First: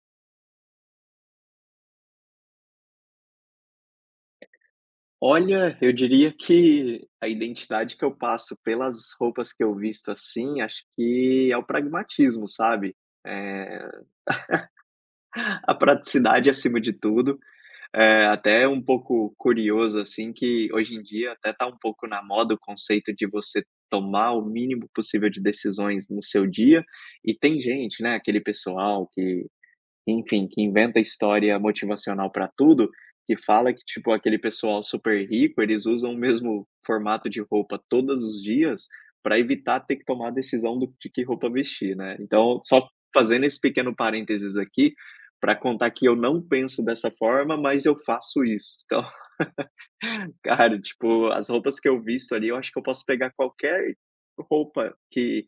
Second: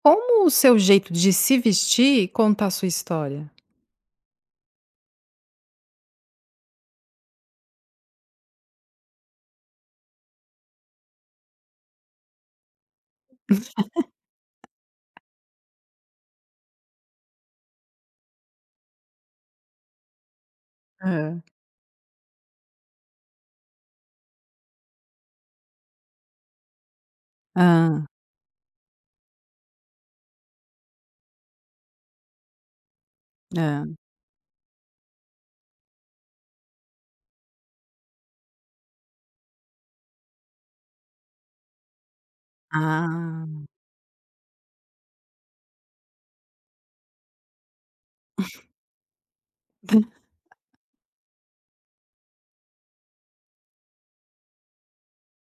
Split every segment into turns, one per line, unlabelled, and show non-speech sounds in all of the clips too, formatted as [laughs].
Como o seu jeito de se vestir conta a sua história?
Olha, eu diria que a identidade que eu passo pelas roupas que eu visto, assim, acho que é o pragmatismo, sabe? Eh, [laughs] a praticidade acima de tudo. Até um pouco curioso, assim, que hoje em dia
Hã.
até tá um pouco na moda o conceito de você tomar o mínimo possível de decisões no seu dia. E tem gente,
Hã.
né, aquele pessoal que enfim, que inventa história motivacional para tudo, que fala
Hã.
que, tipo, aquele pessoal super rico, eles usam o mesmo formato de roupa todos os dias para evitar ter que tomar a decisão do de que roupa vestir, né. Então, só fazendo esse
Ah.
pequeno parênteses aqui, para contar que eu não penso dessa forma, mas eu faço isso. Então
[laughs]
cara, tipo, as roupas que eu visto ali, eu acho que eu posso pegar qualquer roupa que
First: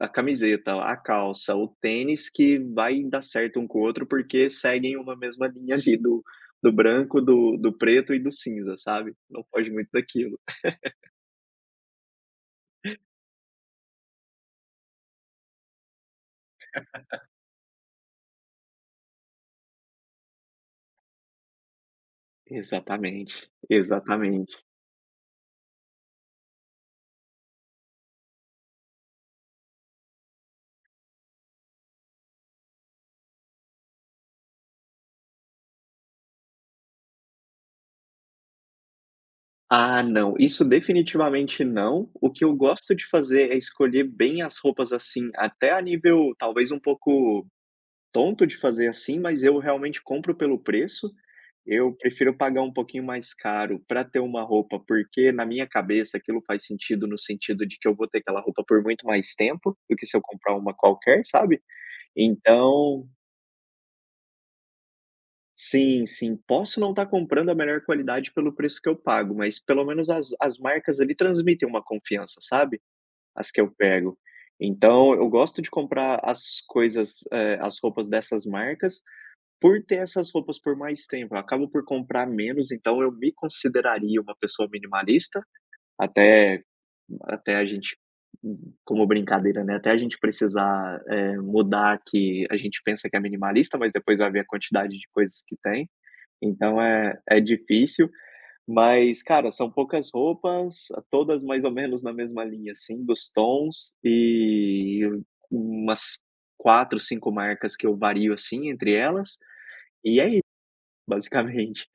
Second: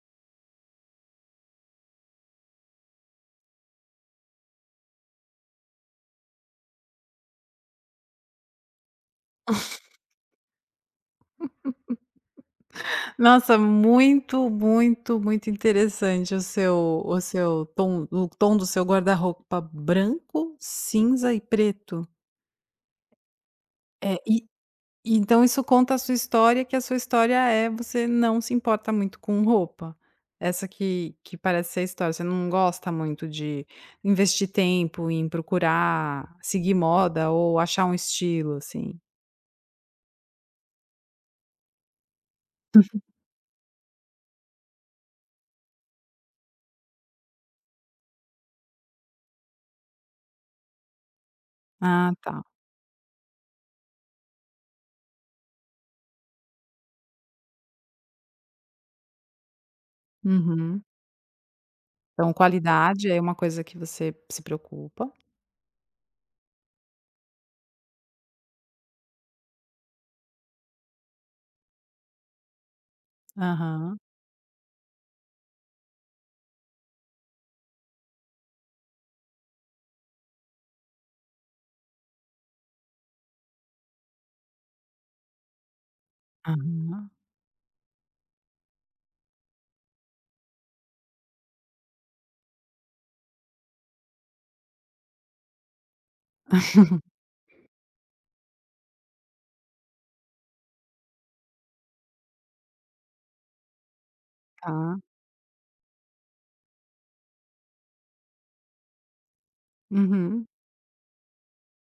a camiseta, a calça, o tênis que vai dar certo um com o outro, porque seguem uma mesma linha ali do branco, do preto e do cinza, sabe. Não foge muito daquilo.
Nossa, muito, muito, muito interessante o seu tom o tom do seu guarda-roupa branco, cinza e preto.
Exatamente,
É, e
exatamente.
E então isso conta a sua história, que a sua história é você não se importa muito com roupa. Essa que parece ser a história, você não gosta muito de investir tempo em procurar seguir moda ou achar um estilo, assim.
Ah, não, isso definitivamente não. O que eu gosto de fazer é escolher bem as roupas, assim, até a nível talvez um pouco tonto de fazer assim, mas eu realmente compro pelo preço. Eu
Ah,
prefiro
tá.
pagar um pouquinho mais caro para ter uma roupa, porque na minha cabeça aquilo faz sentido no sentido de que eu vou ter aquela roupa por muito mais tempo do que se eu comprar uma
Uhum.
qualquer, sabe.
Então
Então
qualidade é uma coisa que você se preocupa.
sim, sim, posso não estar comprando a melhor qualidade pelo preço que eu pago, mas pelo menos as marcas ali transmitem uma confiança, sabe, as que eu
Aham,
pego. Então eu gosto de comprar as coisas, as roupas dessas marcas. Por ter essas roupas por mais tempo, eu acabo por comprar menos, então eu me consideraria uma pessoa minimalista, até
aham,
até a gente como brincadeira, né, até a gente precisar, mudar, que a gente pensa que é minimalista, mas depois vai ver a quantidade de coisas que tem, então é difícil, mas, cara, são poucas roupas, todas mais ou menos na mesma linha, assim, dos tons,
tá.
e umas 4, 5 marcas que eu vario, assim, entre elas, e é
Uhum.
basicamente.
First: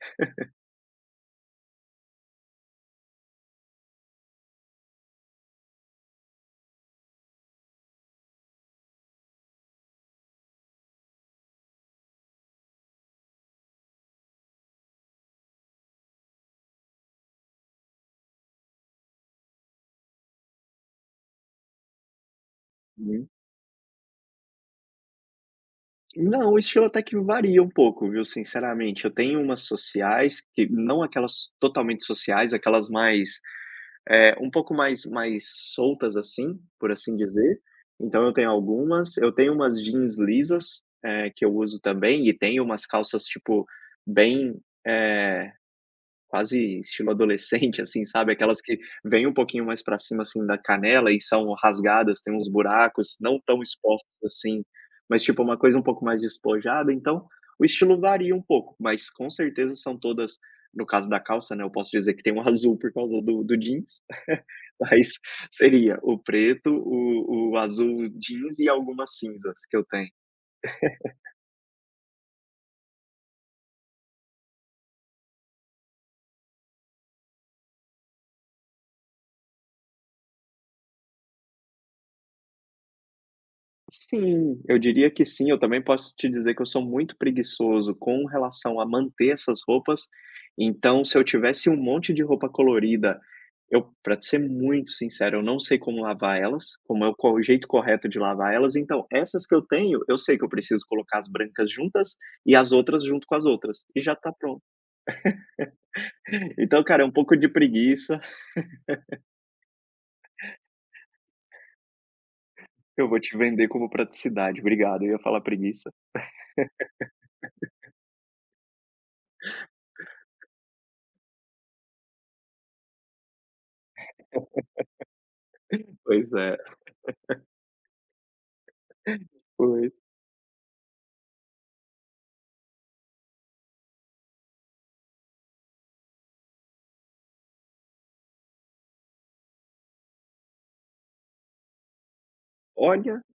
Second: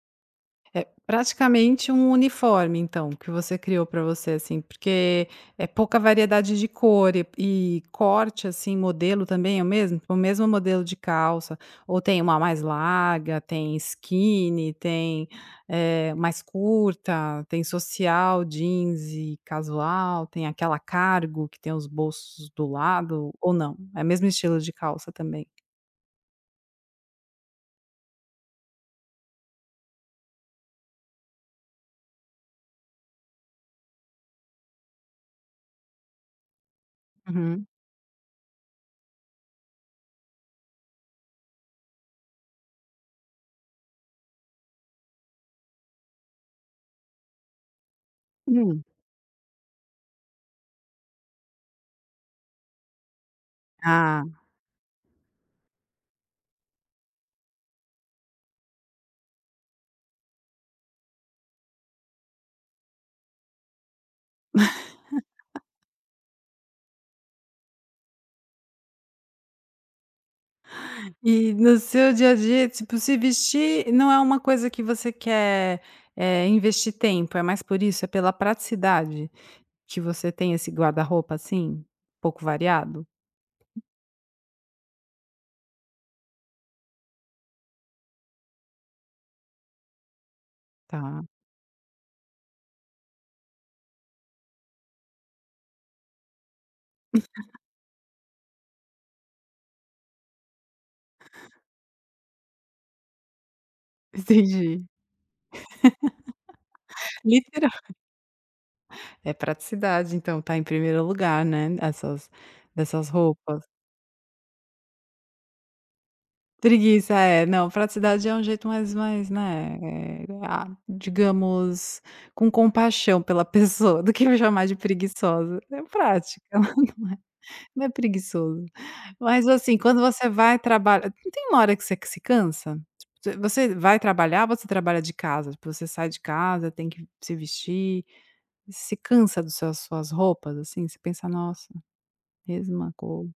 Praticamente um uniforme, então, que você criou para você, assim, porque é pouca variedade de cor e corte, assim, modelo também é o mesmo? O mesmo modelo de calça, ou tem uma mais larga, tem skinny, tem, mais curta, tem social, jeans e casual, tem aquela cargo que tem os bolsos do
Uhum.
lado, ou não? É o mesmo estilo de calça também?
Não, o estilo até que varia um pouco, viu, sinceramente. Eu tenho umas sociais que não aquelas totalmente sociais, aquelas mais, um pouco mais soltas, assim, por assim dizer.
Uhum.
Então eu tenho algumas, eu tenho umas jeans lisas, que eu uso também, e tenho umas calças, tipo, bem, eh quase estilo adolescente, assim, sabe, aquelas que
Hum.
vêm um pouquinho mais pra cima, assim, da canela e são rasgadas, têm uns buracos, não tão expostos
Ah.
assim, mas tipo uma coisa um pouco mais despojada, então o estilo varia um pouco, mas com certeza são todas no caso da calça, né, eu posso dizer que tem um [laughs] azul por causa do jeans, [laughs] mas seria o preto, o azul jeans e algumas cinzas que eu tenho.
E no seu dia a dia, tipo, se vestir não é uma coisa que você quer, investir tempo, é mais por isso? É pela praticidade que você tem esse guarda-roupa, assim, pouco variado?
Sim, eu diria que sim. Eu também posso te dizer que eu sou muito preguiçoso com relação a manter essas roupas.
Tá,
Então, se eu
[laughs]
tivesse um monte de roupa colorida, eu, para ser muito sincero, eu não sei como lavar elas, como é o o jeito correto de lavar elas. Então, essas que eu tenho, eu sei que eu preciso colocar as brancas juntas e as outras junto com as outras, e já tá pronto.
entendi.
Então, cara, é um pouco de
Literal
preguiça.
é praticidade, então, tá em primeiro lugar, né, essas dessas
Eu vou te
roupas.
vender como praticidade. Obrigado. Eu ia falar preguiça.
Preguiça, é. Não, praticidade é um jeito mais, né, digamos, com compaixão pela [laughs] pessoa do que chamar de preguiçosa. É
Pois
prática.
é.
[laughs] Não é preguiçoso. Mas, assim,
Pois.
quando você vai trabalha não tem uma hora que você que se cansa? Tipo, você vai trabalhar, você trabalha de casa? Tipo, você sai de casa, tem que se vestir. Você se cansa dos seus suas roupas, assim? Você pensa: "Nossa, mesma
Olha,
cor".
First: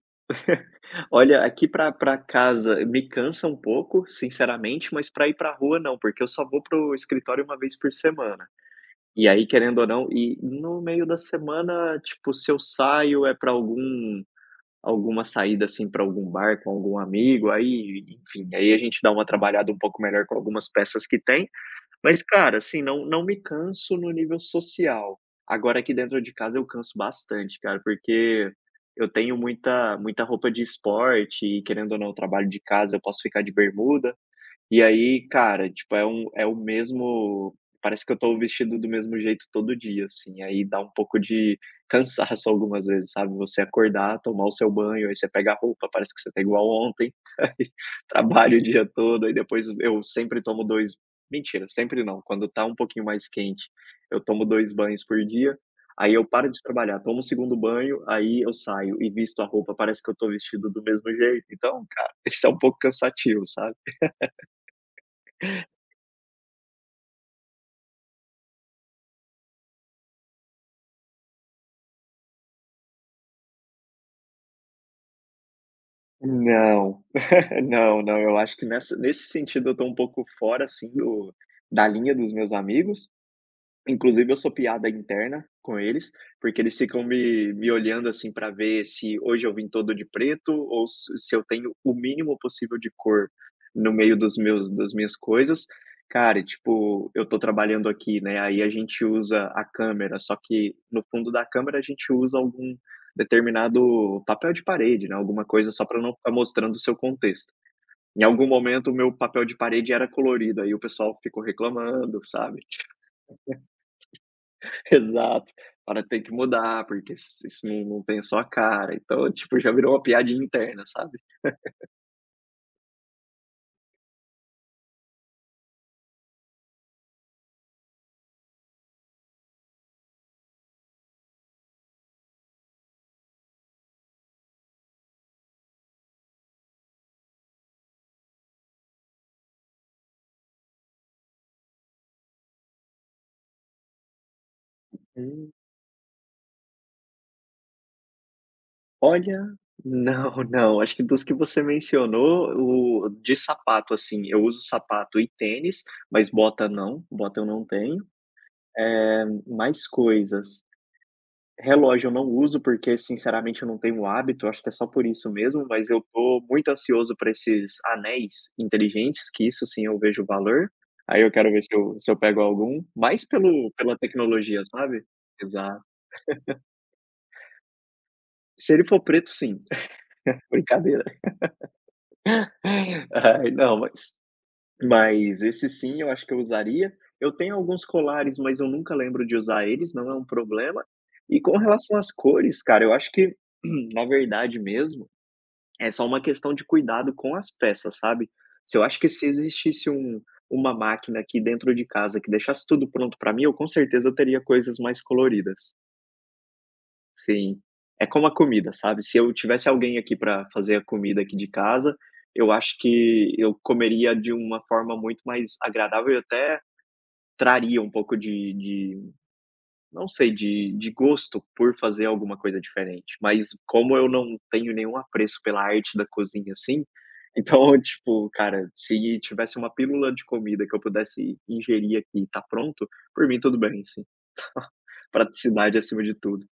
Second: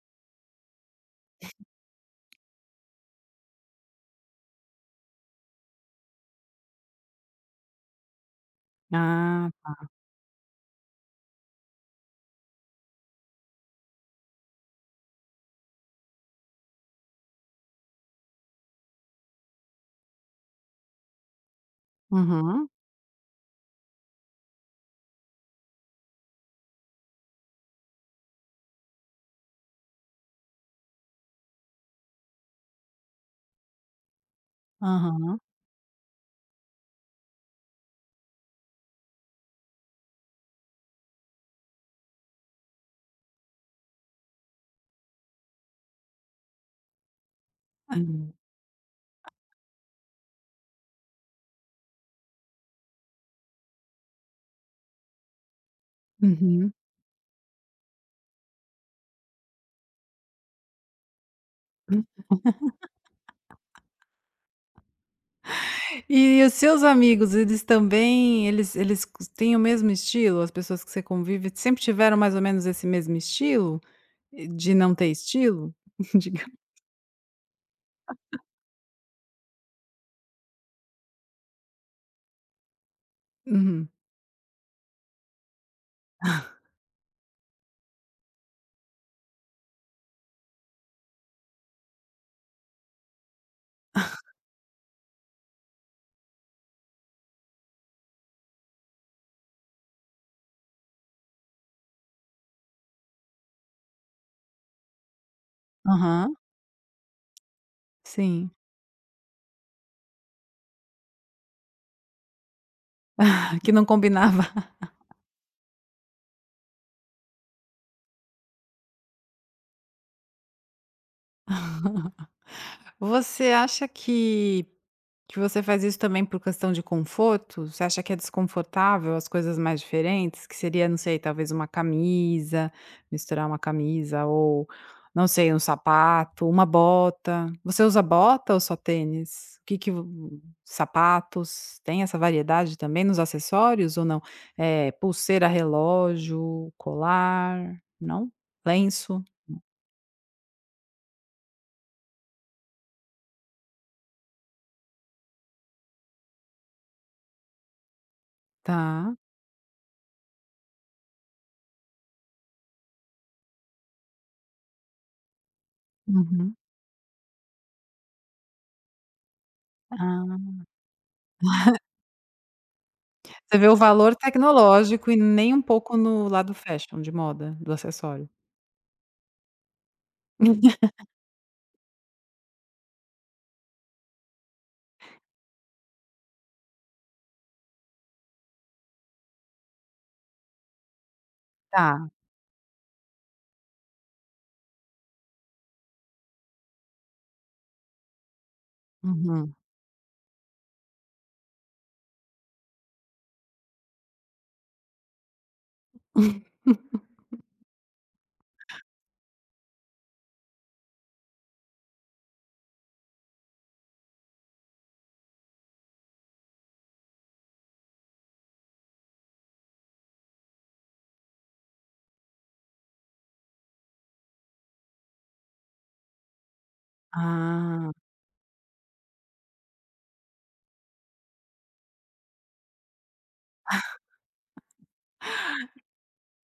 olha, aqui pra pra casa me cansa um pouco, sinceramente, mas pra ir pra rua não, porque eu só vou pro escritório uma vez por semana. E aí,
Ah,
querendo ou não, e no meio da semana, tipo, se eu saio é pra algum alguma saída, assim, pra algum bar com algum amigo, aí, enfim, aí a gente dá uma trabalhada um pouco melhor com algumas peças que tem. Mas, cara,
aham,
assim, não me canso no nível social. Agora aqui dentro de casa eu canso bastante, cara, porque eu tenho muita roupa de esporte e, querendo ou não, eu trabalho de casa, eu posso ficar de bermuda. E aí,
aham.
cara, tipo, é um é o mesmo, parece que eu tô vestido do mesmo jeito todo dia, assim, aí dá um pouco de cansaço algumas vezes, sabe, você acordar, tomar o seu banho, aí você pega a roupa, parece que você tá igual ontem, [laughs] aí
Uhum.
trabalha o dia todo, aí depois eu sempre tomo dois, mentira, sempre não, quando tá um pouquinho mais quente, eu tomo 2 banhos por dia, aí eu paro de
Uhum.
trabalhar, tomo o segundo banho, aí eu saio e visto a roupa, parece que eu tô vestido do mesmo jeito, então, cara, [laughs] isso é um pouco cansativo, sabe.
E os seus amigos, eles também eles eles cos têm o mesmo estilo? As pessoas que você convive sempre tiveram mais ou menos esse mesmo estilo, de não ter estilo? [laughs] Diga.
Não, [laughs] não, não, eu acho que nessa nesse sentido eu estou um pouco fora, assim, do da linha dos meus amigos.
Uhum.
Inclusive eu sou piada interna com eles, porque eles ficam me olhando, assim, para ver se hoje eu vim todo de preto ou se eu tenho o mínimo possível de cor no meio dos meus, das minhas coisas. Cara, e tipo, eu tô trabalhando aqui, né, aí a gente usa a câmera, só que no fundo da câmera a gente usa algum determinado papel de parede, né, alguma coisa só para não ficar
Aham,
mostrando o seu contexto. Em algum
sim.
momento o meu papel de parede era colorido, aí o pessoal ficou reclamando, sabe.
[laughs] Que não combinava.
Exato. Fala: "Tem que mudar, porque isso não tem só a cara". Então, tipo, já virou uma piadinha interna, sabe.
Você acha que você faz isso também por questão de conforto? Você acha que é desconfortável as coisas mais diferentes? Que seria, não sei, talvez uma camisa, misturar uma camisa ou, não sei, um sapato, uma bota. Você usa bota ou só tênis? O que que vo sapatos, tem essa variedade também nos acessórios ou não? Pulseira,
Hum.
relógio, colar, não? Lenço?
Olha, não, não, acho que dos que você mencionou, o de sapato, assim, eu uso sapato e tênis, mas bota não, bota eu não tenho.
Tá.
É mais coisas. Relógio eu não uso, porque sinceramente eu não tenho hábito, acho que é só por isso mesmo, mas eu tô
Uhum.
muito ansioso para esses anéis inteligentes, que isso sim eu vejo
Ah,
valor. Aí eu quero ver se eu pego algum, mais
você vê
pelo
o
pela
valor
tecnologia, sabe?
tecnológico e nem um
Exato.
pouco no lado fashion, de moda, do acessório.
Se ele for preto, sim. [laughs] Brincadeira. Ai, não, mas esse sim eu acho que eu usaria. Eu tenho alguns colares, mas eu nunca lembro de usar eles, não é um problema. E com relação
Tá.
às cores, cara, eu acho que, [clears throat] na verdade mesmo, é só uma questão de cuidado com as peças, sabe. Se eu acho que Se
Uhum.
existisse uma máquina aqui dentro de casa que deixasse tudo pronto pra mim, eu com certeza teria coisas mais coloridas. Sim. É como a comida, sabe, se eu tivesse alguém aqui pra fazer a comida aqui de casa, eu acho que eu comeria de uma forma muito mais agradável e até traria um pouco de não sei, de gosto por fazer alguma coisa diferente, mas como eu não tenho nenhum apreço pela arte da cozinha, assim, então, [laughs]
Ah.
tipo, cara, se tivesse uma pílula de comida que eu pudesse ingerir aqui e tá pronto, por mim tudo bem, assim. Praticidade acima de tudo.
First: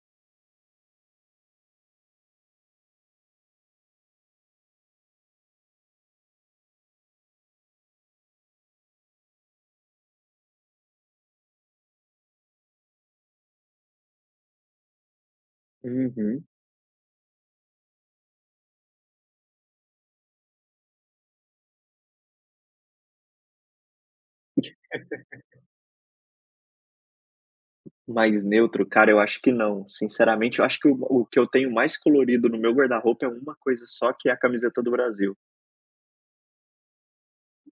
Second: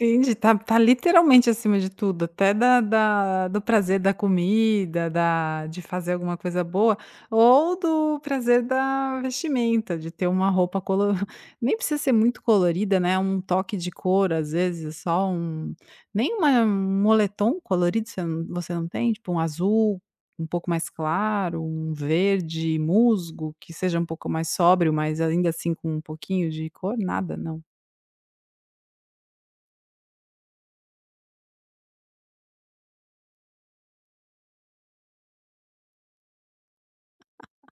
Entendi, tá literalmente acima de tudo, até da do prazer da comida, da de fazer alguma coisa boa, ou do prazer da vestimenta, de ter uma roupa colo [laughs] nem precisa ser muito colorida, né, um toque de cor, às vezes, só um nem
Uhum.
uma um moletom colorido você não tem? Tipo um azul um pouco mais claro, um verde musgo, que seja um pouco mais sóbrio, mas ainda assim com um pouquinho de cor? Nada, não?
Mais neutro? Cara, eu acho que não. Sinceramente, eu acho que o que eu tenho mais colorido no meu guarda-roupa é uma coisa só, que é a camiseta do Brasil,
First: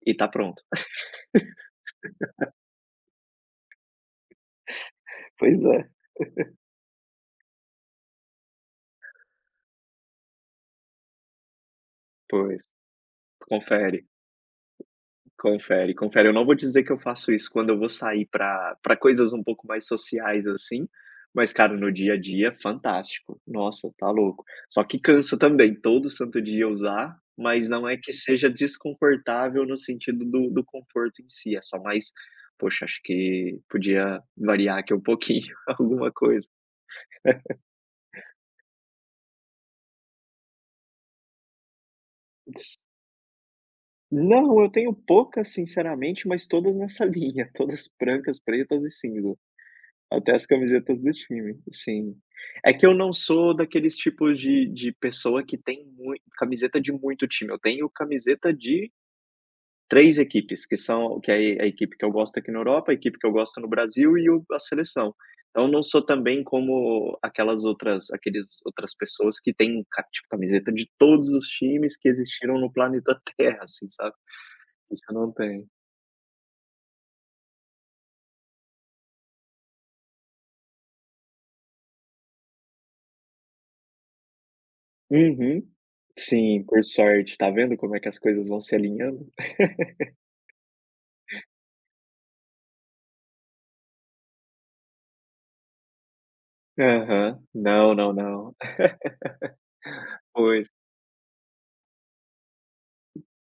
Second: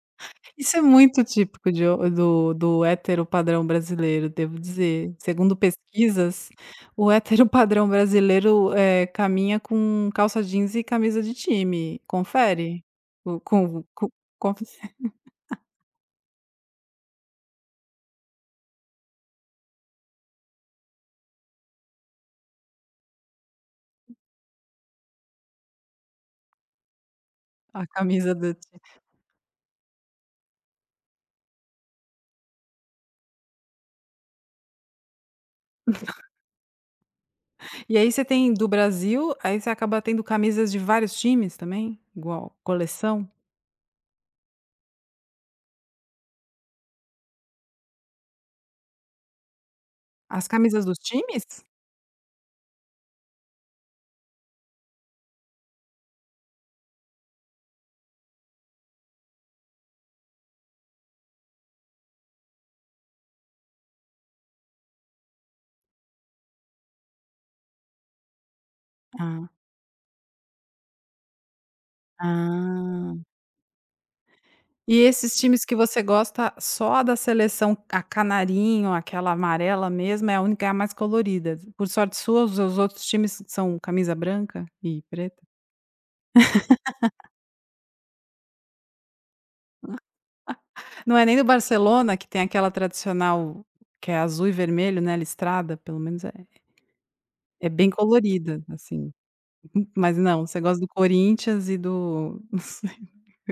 e tá pronto.
Isso é muito típico de ho do hétero padrão brasileiro, devo dizer. Segundo
Pois é,
pesquisas, o hétero [laughs] padrão brasileiro, caminha com calça jeans e camisa de time.
pois.
Confere? O com
Confere.
com confe [laughs]
Confere, confere. Eu não vou dizer que eu faço isso quando eu vou sair para coisas um pouco mais sociais, assim, mas, cara, no dia a dia, fantástico. Nossa, tá louco. Só que cansa também, todo santo dia usar, mas
a
não é que
camisa
seja
do ti
desconfortável no sentido do conforto em si, é só mais, poxa, acho que podia variar aqui um pouquinho, [laughs] alguma coisa.
e aí você tem do Brasil, aí você acaba tendo camisas de vários times também? Igual
S
coleção?
não, eu tenho poucas, sinceramente, mas todas nessa [laughs] linha, todas brancas, pretas e cinzas. Até as
As camisas dos
camisetas do
times?
time, sim. É que eu não sou daqueles tipos de pessoa que tem mui camiseta de muito time, eu tenho camiseta de 3 equipes, que são que é a equipe que eu gosto aqui na Europa, a equipe que eu gosto no Brasil e o a seleção. Então não sou também como aquelas outras aqueles outras pessoas
Ah,
que têm um ca tipo, camiseta de todos os times que existiram no
ah.
planeta [laughs] Terra, assim, sabe.
E
Isso eu não
esses times
tenho.
que você gosta só da seleção a canarinho, aquela amarela mesmo, é a única, é a mais colorida. Por sorte sua, os outros times são camisa branca e preta?
Uhum. Sim, por sorte, tá vendo como é que as coisas vão se alinhando?
Não é nem do Barcelona, que tem aquela tradicional que é azul e vermelho, né, listrada? Pelo menos é
Aham.
é bem
Não, não, não.
colorida,
[laughs]
assim. [laughs] Mas não, você
Pois,
gosta do Corinthians e do [laughs] não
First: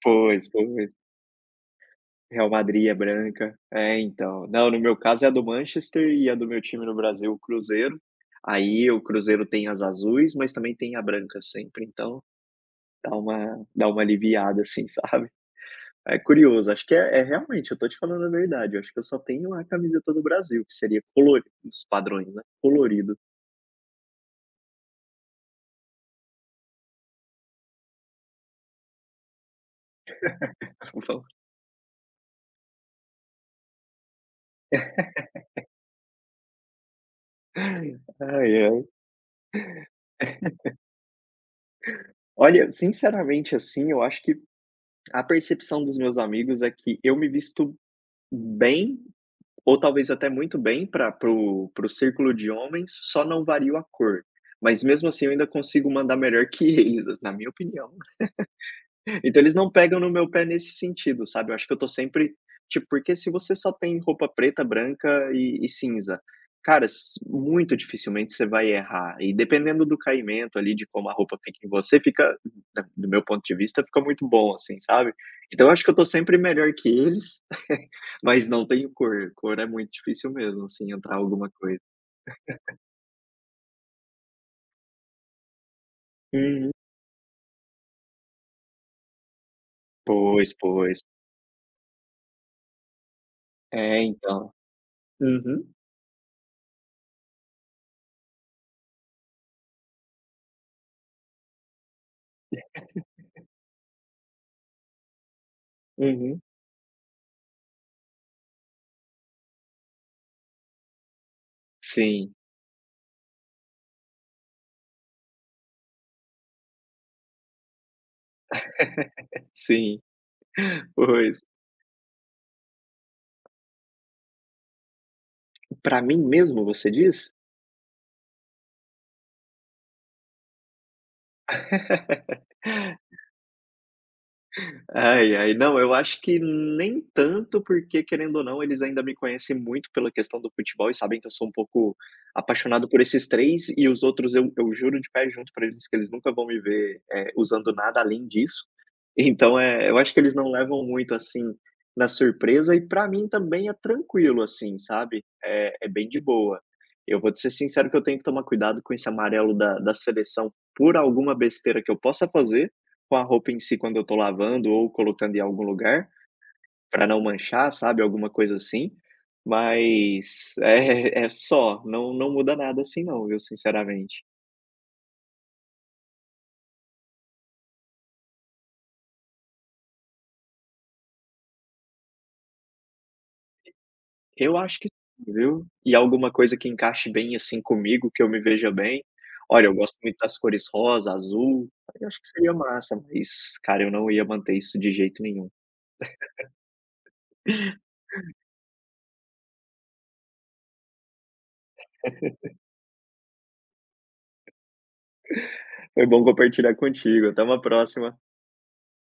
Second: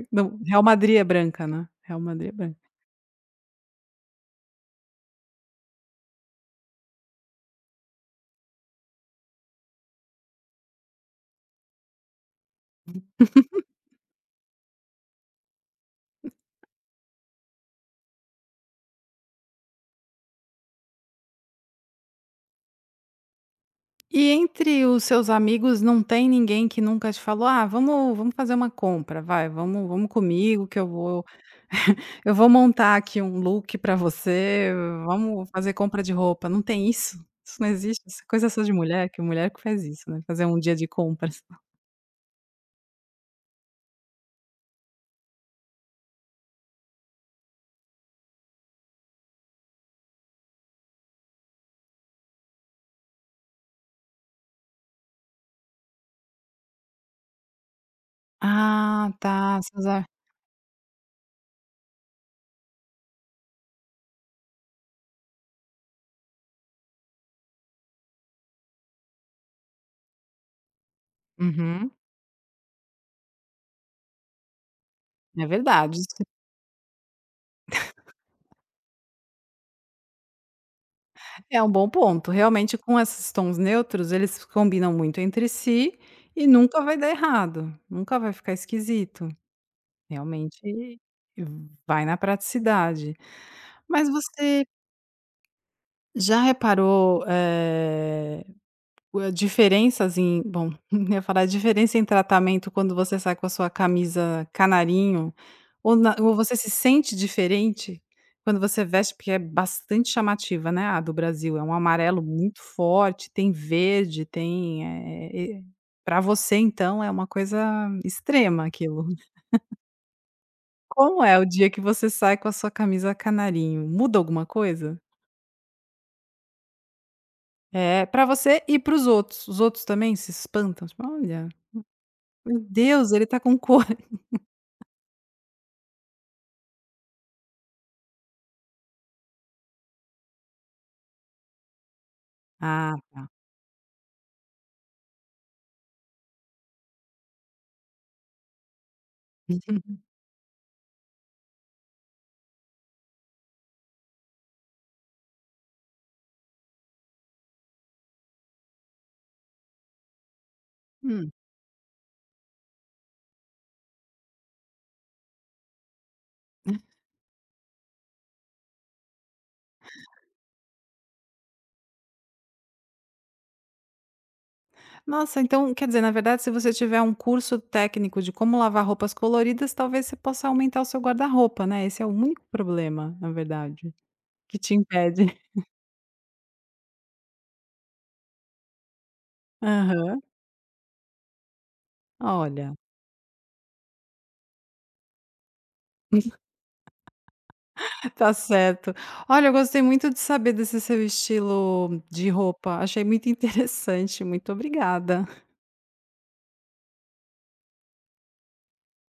pois,
Real
pois.
Madrid é branca, né? Real Madrid é
Real
branca.
Madrid é branca. É, então. Não, no meu caso é a do Manchester e a do meu time no Brasil, o Cruzeiro. Aí o Cruzeiro tem as azuis, mas também tem a branca sempre, então dá uma aliviada, assim, [laughs] sabe. É curioso, acho que é realmente, eu tô te falando a verdade, eu acho que eu só tenho a camiseta do Brasil, que seria colorido os padrões, né, colorido.
E entre os seus amigos não tem ninguém que nunca te falou: "Ah, vamos fazer uma compra, vai, vamos comigo que eu vou
[laughs]
[laughs] eu vou montar aqui um look pra você, vamos fazer compra de roupa". Não tem isso? Isso não existe? Isso é coisa
Ai,
só de
ai.
mulher que faz isso, né, fazer um dia de compras.
Olha, sinceramente, assim, eu acho que a percepção dos meus amigos é que eu me visto bem, ou talvez até muito bem, para pro círculo de homens, só não vario a cor. Mas mesmo assim eu ainda consigo mandar melhor que [laughs] eles, na minha opinião.
Ah, tá,
Então eles não
seus
pegam
a
no meu pé nesse sentido, sabe. Eu acho que eu estou sempre tipo, porque se você só tem roupa preta, branca e cinza, cara, s muito dificilmente você vai errar. E dependendo do caimento ali, de como a roupa fica em
uhum,
você, fica da do meu ponto de vista, fica muito bom, assim, sabe.
é
Então eu acho que eu
verdade.
estou
Isso
sempre melhor que eles, [laughs] mas não tenho cor. Cor é muito difícil mesmo, assim, entrar alguma
é um
coisa.
bom ponto. Realmente com esses tons neutros, eles combinam muito entre si e
Uhum.
nunca vai dar errado, nunca vai ficar esquisito.
Pois, pois.
Realmente vai na praticidade.
É,
Mas
então.
você
Uhum,
já reparou, o diferenças em bom, [laughs] eu ia falar a diferença em tratamento quando você sai com a sua camisa canarinho, ou
uhum.
você se sente diferente quando você veste porque é bastante chamativa, né, a do Brasil, é um amarelo
Sim,
muito forte, tem verde, tem, para você então é uma coisa extrema aquilo.
[laughs] sim.
Como é
Pois.
o dia que você sai com a sua camisa canarinho? Muda alguma coisa?
Pra mim mesmo, você diz?
É, pra você e para os outros. Os outros também se espantam? Tipo: "Olha, meu Deus, ele tá com cor". [laughs]
Ai, ai, não, eu acho que nem tanto, porque querendo ou não, eles ainda me conhecem muito pela questão do futebol e sabem que eu sou um pouco apaixonado
Ah.
por esses três, e os outros eu juro de pé junto pra eles que eles nunca vão me ver, usando nada além disso. Então, é, eu acho que eles não levam muito, assim, na surpresa, e pra mim também é tranquilo, assim, sabe, é bem de boa. Eu vou te ser sincero que eu tenho que tomar cuidado com esse amarelo da seleção por
Hum.
alguma besteira que eu possa fazer, com a roupa em si quando eu tô lavando ou colocando em algum lugar, pra não manchar, sabe, alguma coisa assim, mas é [laughs] é só, não muda nada assim não, viu, sinceramente.
Nossa, então quer dizer, na verdade, se você tiver um curso técnico de como lavar roupas coloridas, talvez você possa aumentar o seu guarda-roupa, né. Esse é o único problema, na verdade,
Eu
que te
acho que
impede.
sim,
[laughs]
viu. E alguma coisa que encaixe bem, assim, comigo, que eu me veja bem. Olha, eu gosto muito
Aham.
das cores rosa, azul, aí acho que seria
Olha.
massa, mas, cara, eu não ia manter isso de jeito nenhum. [laughs]
Tá certo. Olha, eu gostei muito de saber desse seu estilo de roupa. Achei muito [laughs] interessante. Muito obrigada.
Foi bom compartilhar contigo, até uma próxima.